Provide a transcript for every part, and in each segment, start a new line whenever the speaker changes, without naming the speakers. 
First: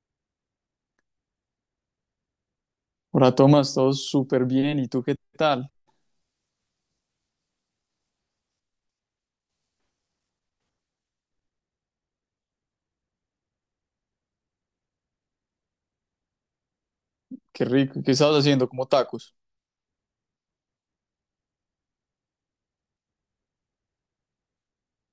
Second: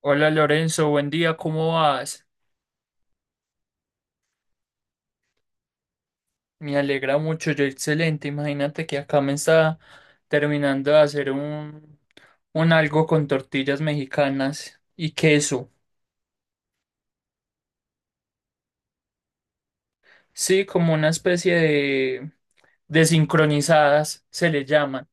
Hola Lorenzo, buen día, ¿cómo vas?
Hola Tomás, todo súper bien. ¿Y tú qué tal?
Me alegra mucho, yo excelente. Imagínate que acá me está terminando de hacer un algo con tortillas mexicanas y queso.
Qué rico. ¿Qué estabas haciendo? Como tacos.
Sí, como una especie de desincronizadas se le llaman.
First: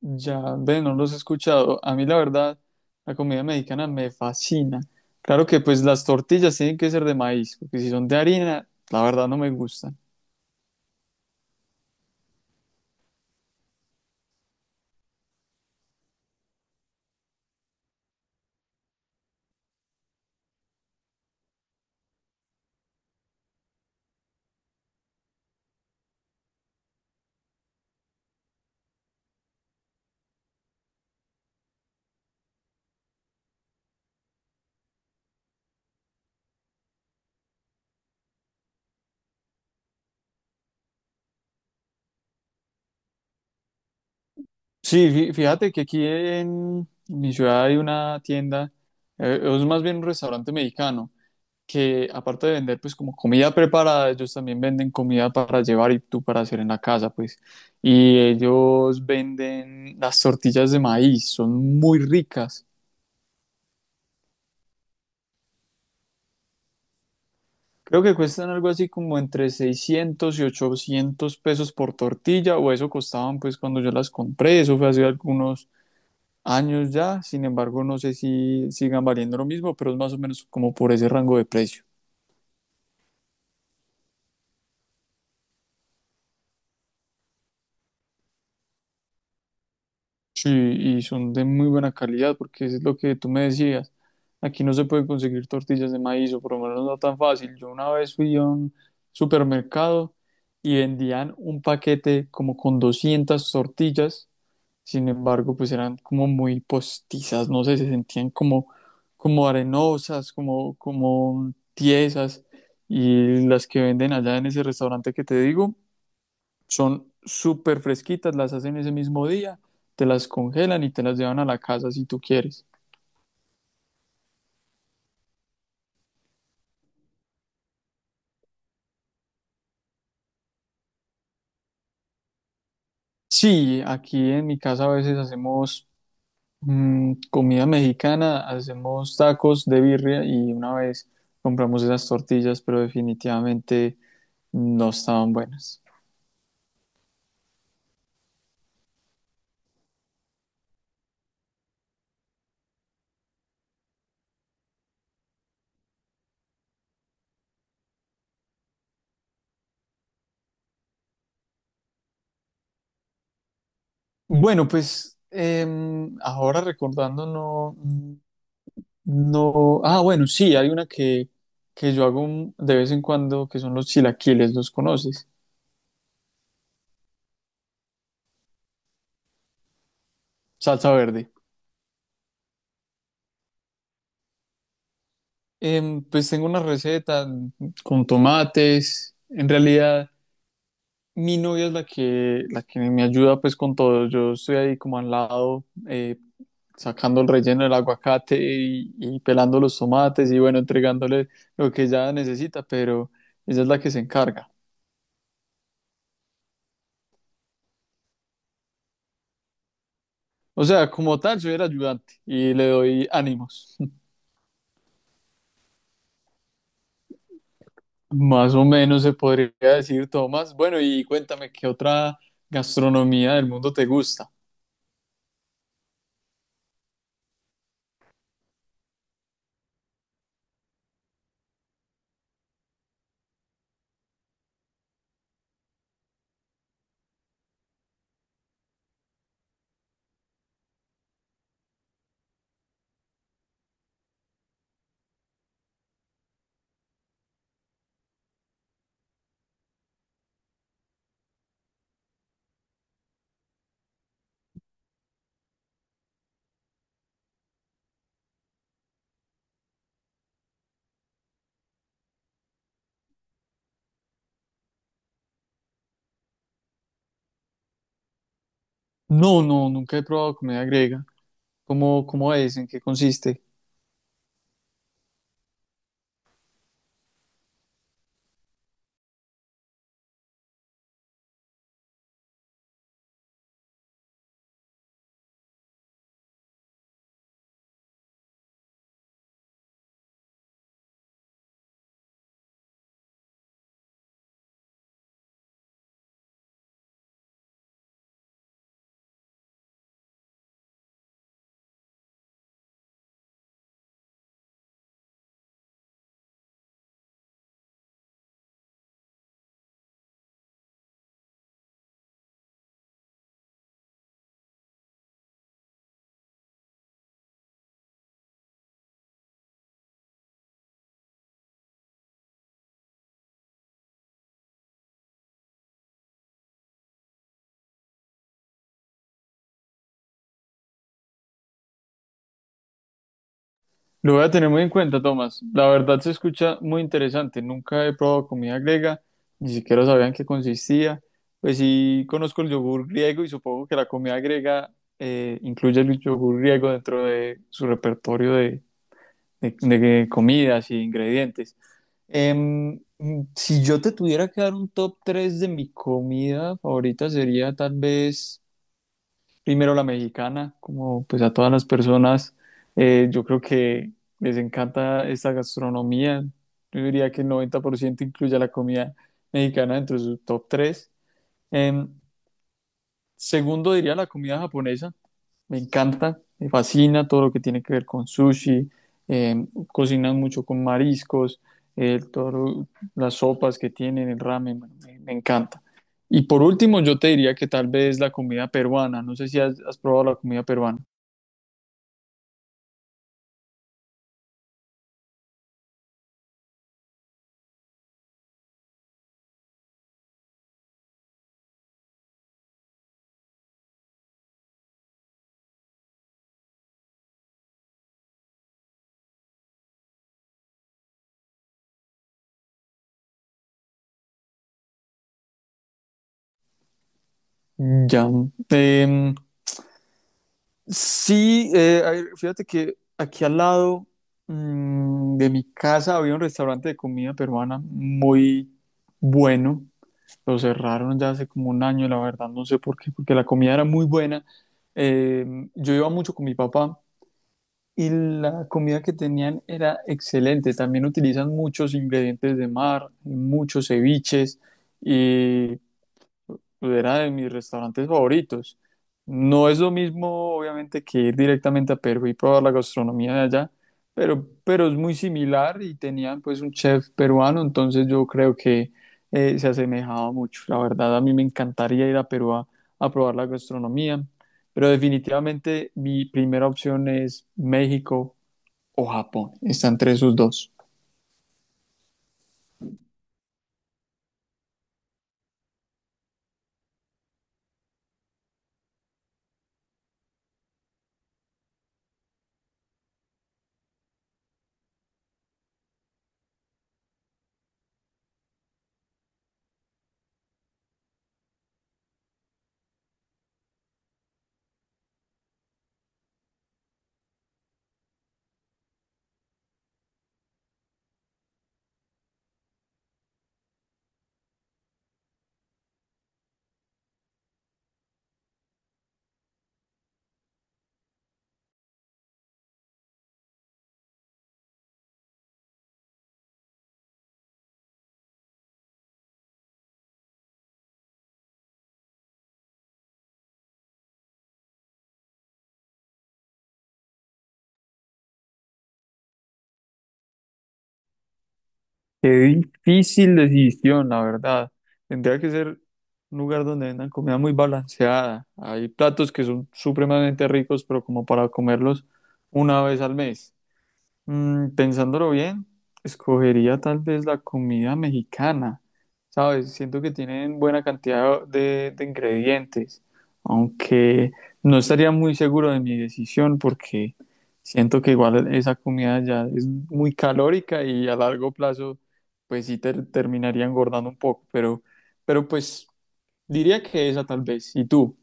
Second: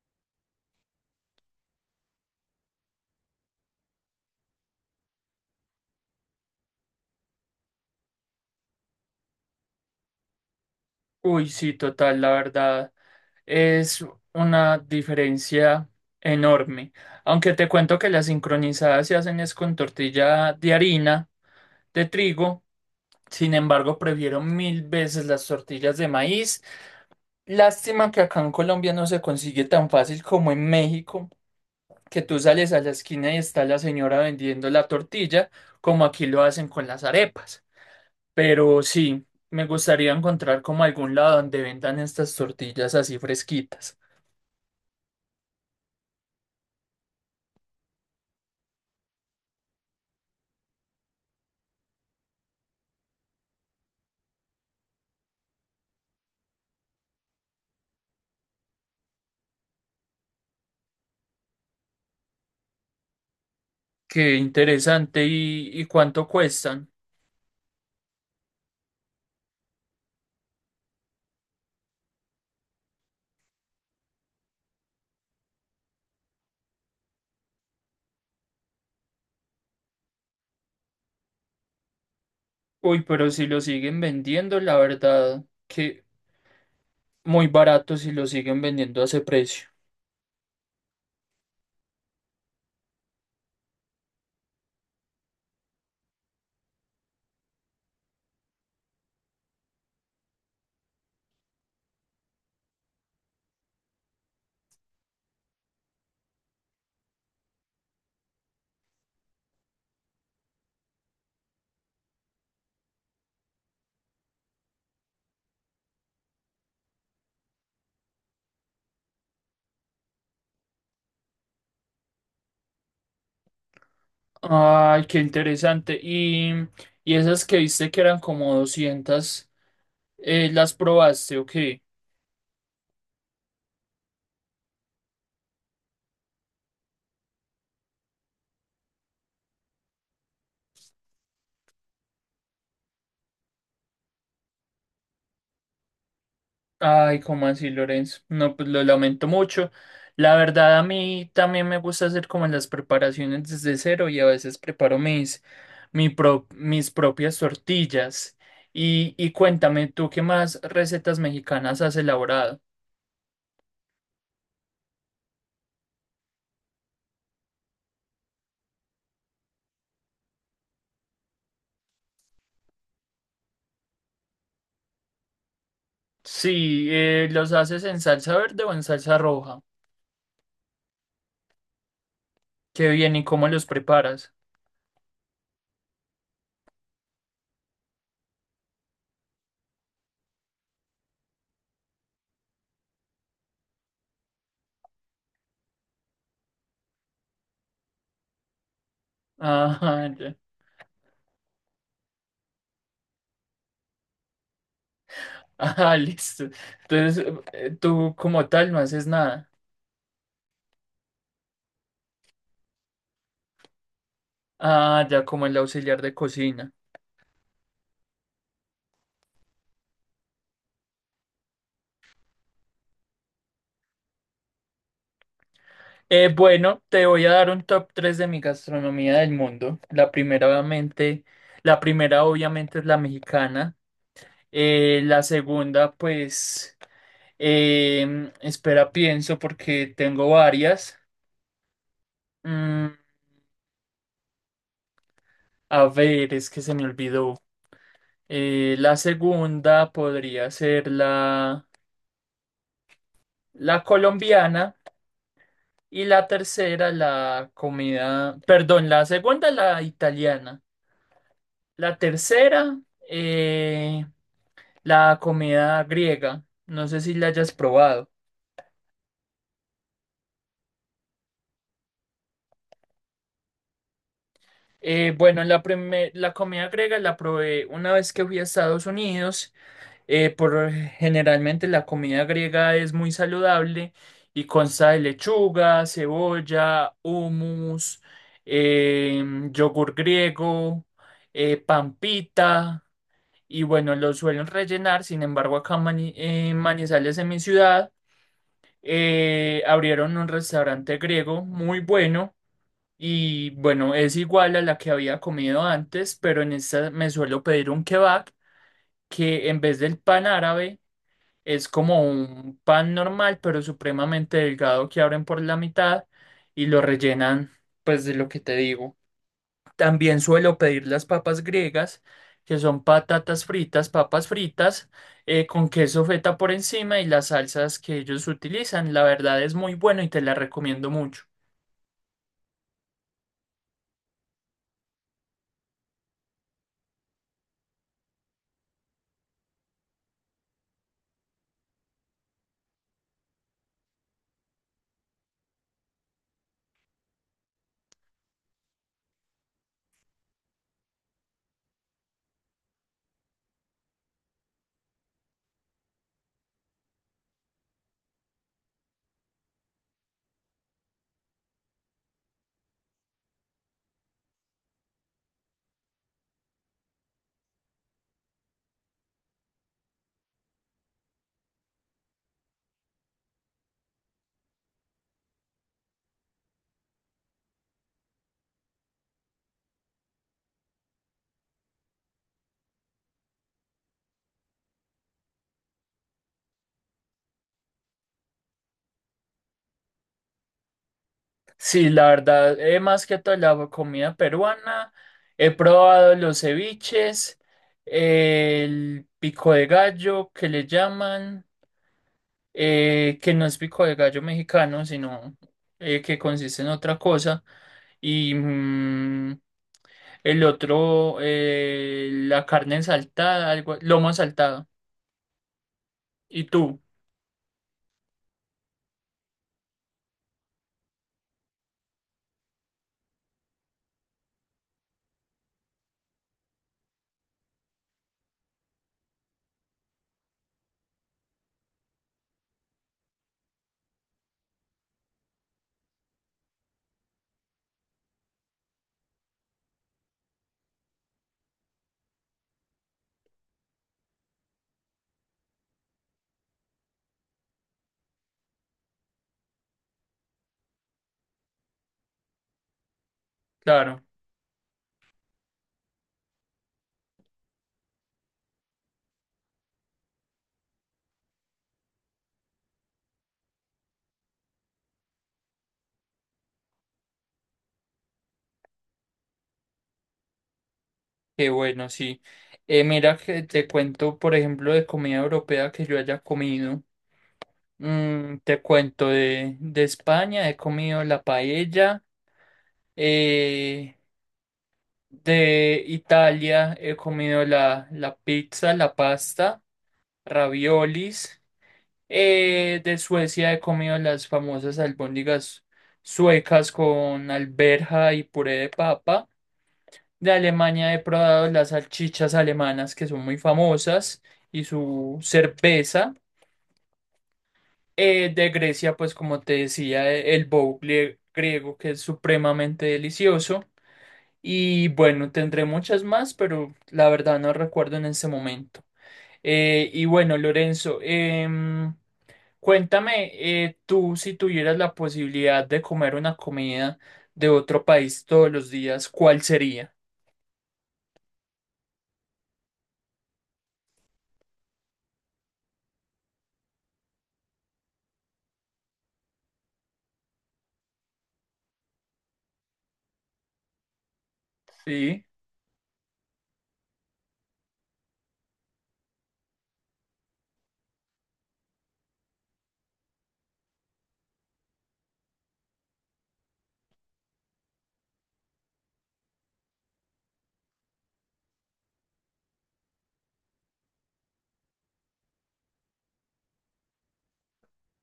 Ya, ve, no los he escuchado. A mí la verdad, la comida mexicana me fascina. Claro que pues las tortillas tienen que ser de maíz, porque si son de harina, la verdad no me gustan.
Uy, sí, total, la verdad. Es una diferencia enorme. Aunque te cuento que las sincronizadas se hacen es con tortilla de harina, de trigo. Sin embargo, prefiero mil veces las tortillas de maíz. Lástima que acá en Colombia no se consigue tan fácil como en México, que tú sales a la esquina y está la señora vendiendo la tortilla, como aquí lo hacen con las arepas. Pero sí, me gustaría encontrar como algún lado donde vendan estas tortillas así fresquitas.
Sí, fíjate que aquí en mi ciudad hay una tienda, es más bien un restaurante mexicano que aparte de vender pues como comida preparada, ellos también venden comida para llevar y tú para hacer en la casa pues. Y ellos venden las tortillas de maíz, son muy ricas.
Qué interesante. ¿Y cuánto cuestan?
Creo que cuestan algo así como entre 600 y 800 pesos por tortilla, o eso costaban pues cuando yo las compré. Eso fue hace algunos años ya, sin embargo no sé si sigan valiendo lo mismo, pero es más o menos como por ese rango de precio.
Uy, pero si lo siguen vendiendo, la verdad que muy barato si lo siguen vendiendo a ese precio.
Sí, y son de muy buena calidad, porque es lo que tú me decías. Aquí no se pueden conseguir tortillas de maíz, o por lo menos no tan fácil. Yo una vez fui a un supermercado y vendían un paquete como con 200 tortillas, sin embargo, pues eran como muy postizas, no sé, se sentían como, como arenosas, como, como tiesas. Y las que venden allá en ese restaurante que te digo, son súper fresquitas, las hacen ese mismo día, te las congelan y te las llevan a la casa si tú quieres.
Ay, qué interesante. Y esas que viste que eran como 200 ¿las probaste o qué?
Sí, aquí en mi casa a veces hacemos comida mexicana, hacemos tacos de birria y una vez compramos esas tortillas, pero definitivamente no estaban buenas.
Ay, ¿cómo así, Lorenzo? No, pues lo lamento mucho. La verdad, a mí también me gusta hacer como las preparaciones desde cero y a veces preparo mis propias tortillas. Y cuéntame, ¿tú qué más recetas mexicanas has elaborado?
Bueno, pues ahora recordando, no, no, ah, bueno, sí, hay una que yo hago de vez en cuando, que son los chilaquiles, ¿los conoces?
Sí, ¿los haces en salsa verde o en salsa roja?
Salsa verde.
Qué bien, ¿y cómo los preparas?
Pues tengo una receta con tomates. En realidad, mi novia es la que me ayuda pues con todo. Yo estoy ahí como al lado, sacando el relleno del aguacate y pelando los
Ah,
tomates
ya.
y bueno, entregándole lo que ella necesita, pero ella es la que se encarga.
Ah, listo. Entonces, tú como tal no haces nada.
O sea, como tal, soy el ayudante y le doy ánimos.
Ah, ya como el auxiliar de cocina.
Más o menos se podría decir, Tomás. Bueno, y cuéntame, ¿qué otra gastronomía del mundo te gusta?
Bueno, te voy a dar un top 3 de mi gastronomía del mundo. La primera obviamente es la mexicana. La segunda, pues, espera, pienso porque tengo varias. Mm, a ver, es que se me olvidó. La segunda podría ser la colombiana y la tercera, la comida, perdón, la segunda, la italiana. La tercera, eh, la comida griega. No sé si la hayas probado.
No, no, nunca he probado comida griega. ¿Cómo, cómo es? ¿En qué consiste?
Bueno, la comida griega la probé una vez que fui a Estados Unidos. Por generalmente la comida griega es muy saludable y consta de lechuga, cebolla, hummus, eh, yogur griego, pampita y bueno, lo suelen rellenar. Sin embargo, acá en Manizales, en mi ciudad, abrieron un restaurante griego muy bueno. Y bueno, es igual a la que había comido antes, pero en esta me suelo pedir un kebab que en vez del pan árabe es como un pan normal, pero supremamente delgado que abren por la mitad y lo rellenan pues de lo que te digo. También suelo pedir las papas griegas, que son patatas fritas, papas fritas, con queso feta por encima y las salsas que ellos utilizan. La verdad es muy bueno y te la recomiendo mucho.
Lo voy a tener muy en cuenta, Tomás. La verdad se escucha muy interesante. Nunca he probado comida griega, ni siquiera sabía en qué consistía. Pues sí, conozco el yogur griego y supongo que la comida griega incluye el yogur griego dentro de su repertorio de- de comidas y ingredientes. Em, si yo te tuviera que dar un top 3 de mi comida favorita, sería tal vez primero la mexicana, como pues a todas las personas, yo creo que les encanta esta gastronomía. Yo diría que el 90% incluye a la comida mexicana dentro de su top 3. Segundo diría la comida japonesa, me encanta, me fascina todo lo que tiene que ver con sushi, eh, cocinan mucho con mariscos, eh, todo lo- las sopas que tienen, el ramen, bueno, me encanta. Y por último, yo te diría que tal vez la comida peruana. No sé si has probado la comida peruana.
Sí, la verdad, más que todo la comida peruana, he probado los ceviches, el pico de gallo que le llaman, que no es pico de gallo mexicano, sino que consiste en otra cosa, y el otro, la carne saltada, algo, lomo saltado. ¿Y tú?
Ya. Em, sí, a ver, fíjate que aquí al lado de mi casa había un restaurante de comida peruana muy bueno. Lo cerraron ya hace como un año, la verdad, no sé por qué, porque la comida era muy buena. Yo iba mucho con mi papá y la comida que tenían era excelente. También utilizan muchos ingredientes de mar, muchos ceviches, era de mis restaurantes favoritos. No es lo mismo, obviamente, que ir directamente a Perú y probar la gastronomía de allá,
Claro,
pero es muy similar y tenían pues un chef peruano, entonces yo creo que se asemejaba mucho. La verdad, a mí me encantaría ir a Perú a probar la gastronomía, pero definitivamente mi primera opción es México o Japón. Están entre esos dos.
qué bueno, sí. Mira que te cuento, por ejemplo, de comida europea que yo haya comido. Te cuento de España, he comido la paella. eh, de Italia he comido la pizza, la pasta, raviolis. De Suecia he comido las famosas albóndigas suecas con alberja y puré de papa. De Alemania he probado las salchichas alemanas que son muy famosas y su cerveza. De Grecia, pues como te decía, el boucle griego que es supremamente delicioso. Y bueno, tendré muchas más, pero la verdad no recuerdo en este momento. Y bueno, Lorenzo, cuéntame, tú si tuvieras la posibilidad de comer una comida de otro país todos los días, ¿cuál sería?
Qué difícil decisión, la verdad. Tendría que ser un lugar donde vendan comida muy balanceada. Hay platos que son supremamente ricos, pero como para comerlos una vez al mes. Pensándolo
Sí.
bien, escogería tal vez la comida mexicana, ¿sabes? Siento que tienen buena cantidad de ingredientes, aunque no estaría muy seguro de mi decisión porque siento que igual esa comida ya es muy calórica y a largo plazo pues sí terminaría engordando un poco, pero, pues diría que esa tal vez. ¿Y tú?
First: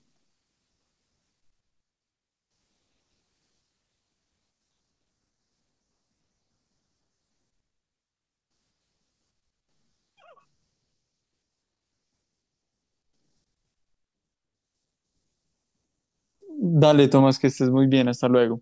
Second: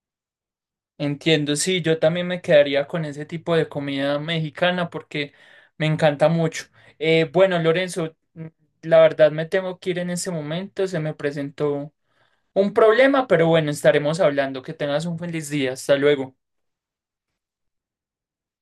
Entiendo, sí, yo también me quedaría con ese tipo de comida mexicana porque me encanta mucho. Bueno, Lorenzo, la verdad me tengo que ir en ese momento, se me presentó un problema, pero bueno, estaremos hablando. Que tengas un feliz día, hasta luego.
Dale, Tomás, que estés muy bien, hasta luego.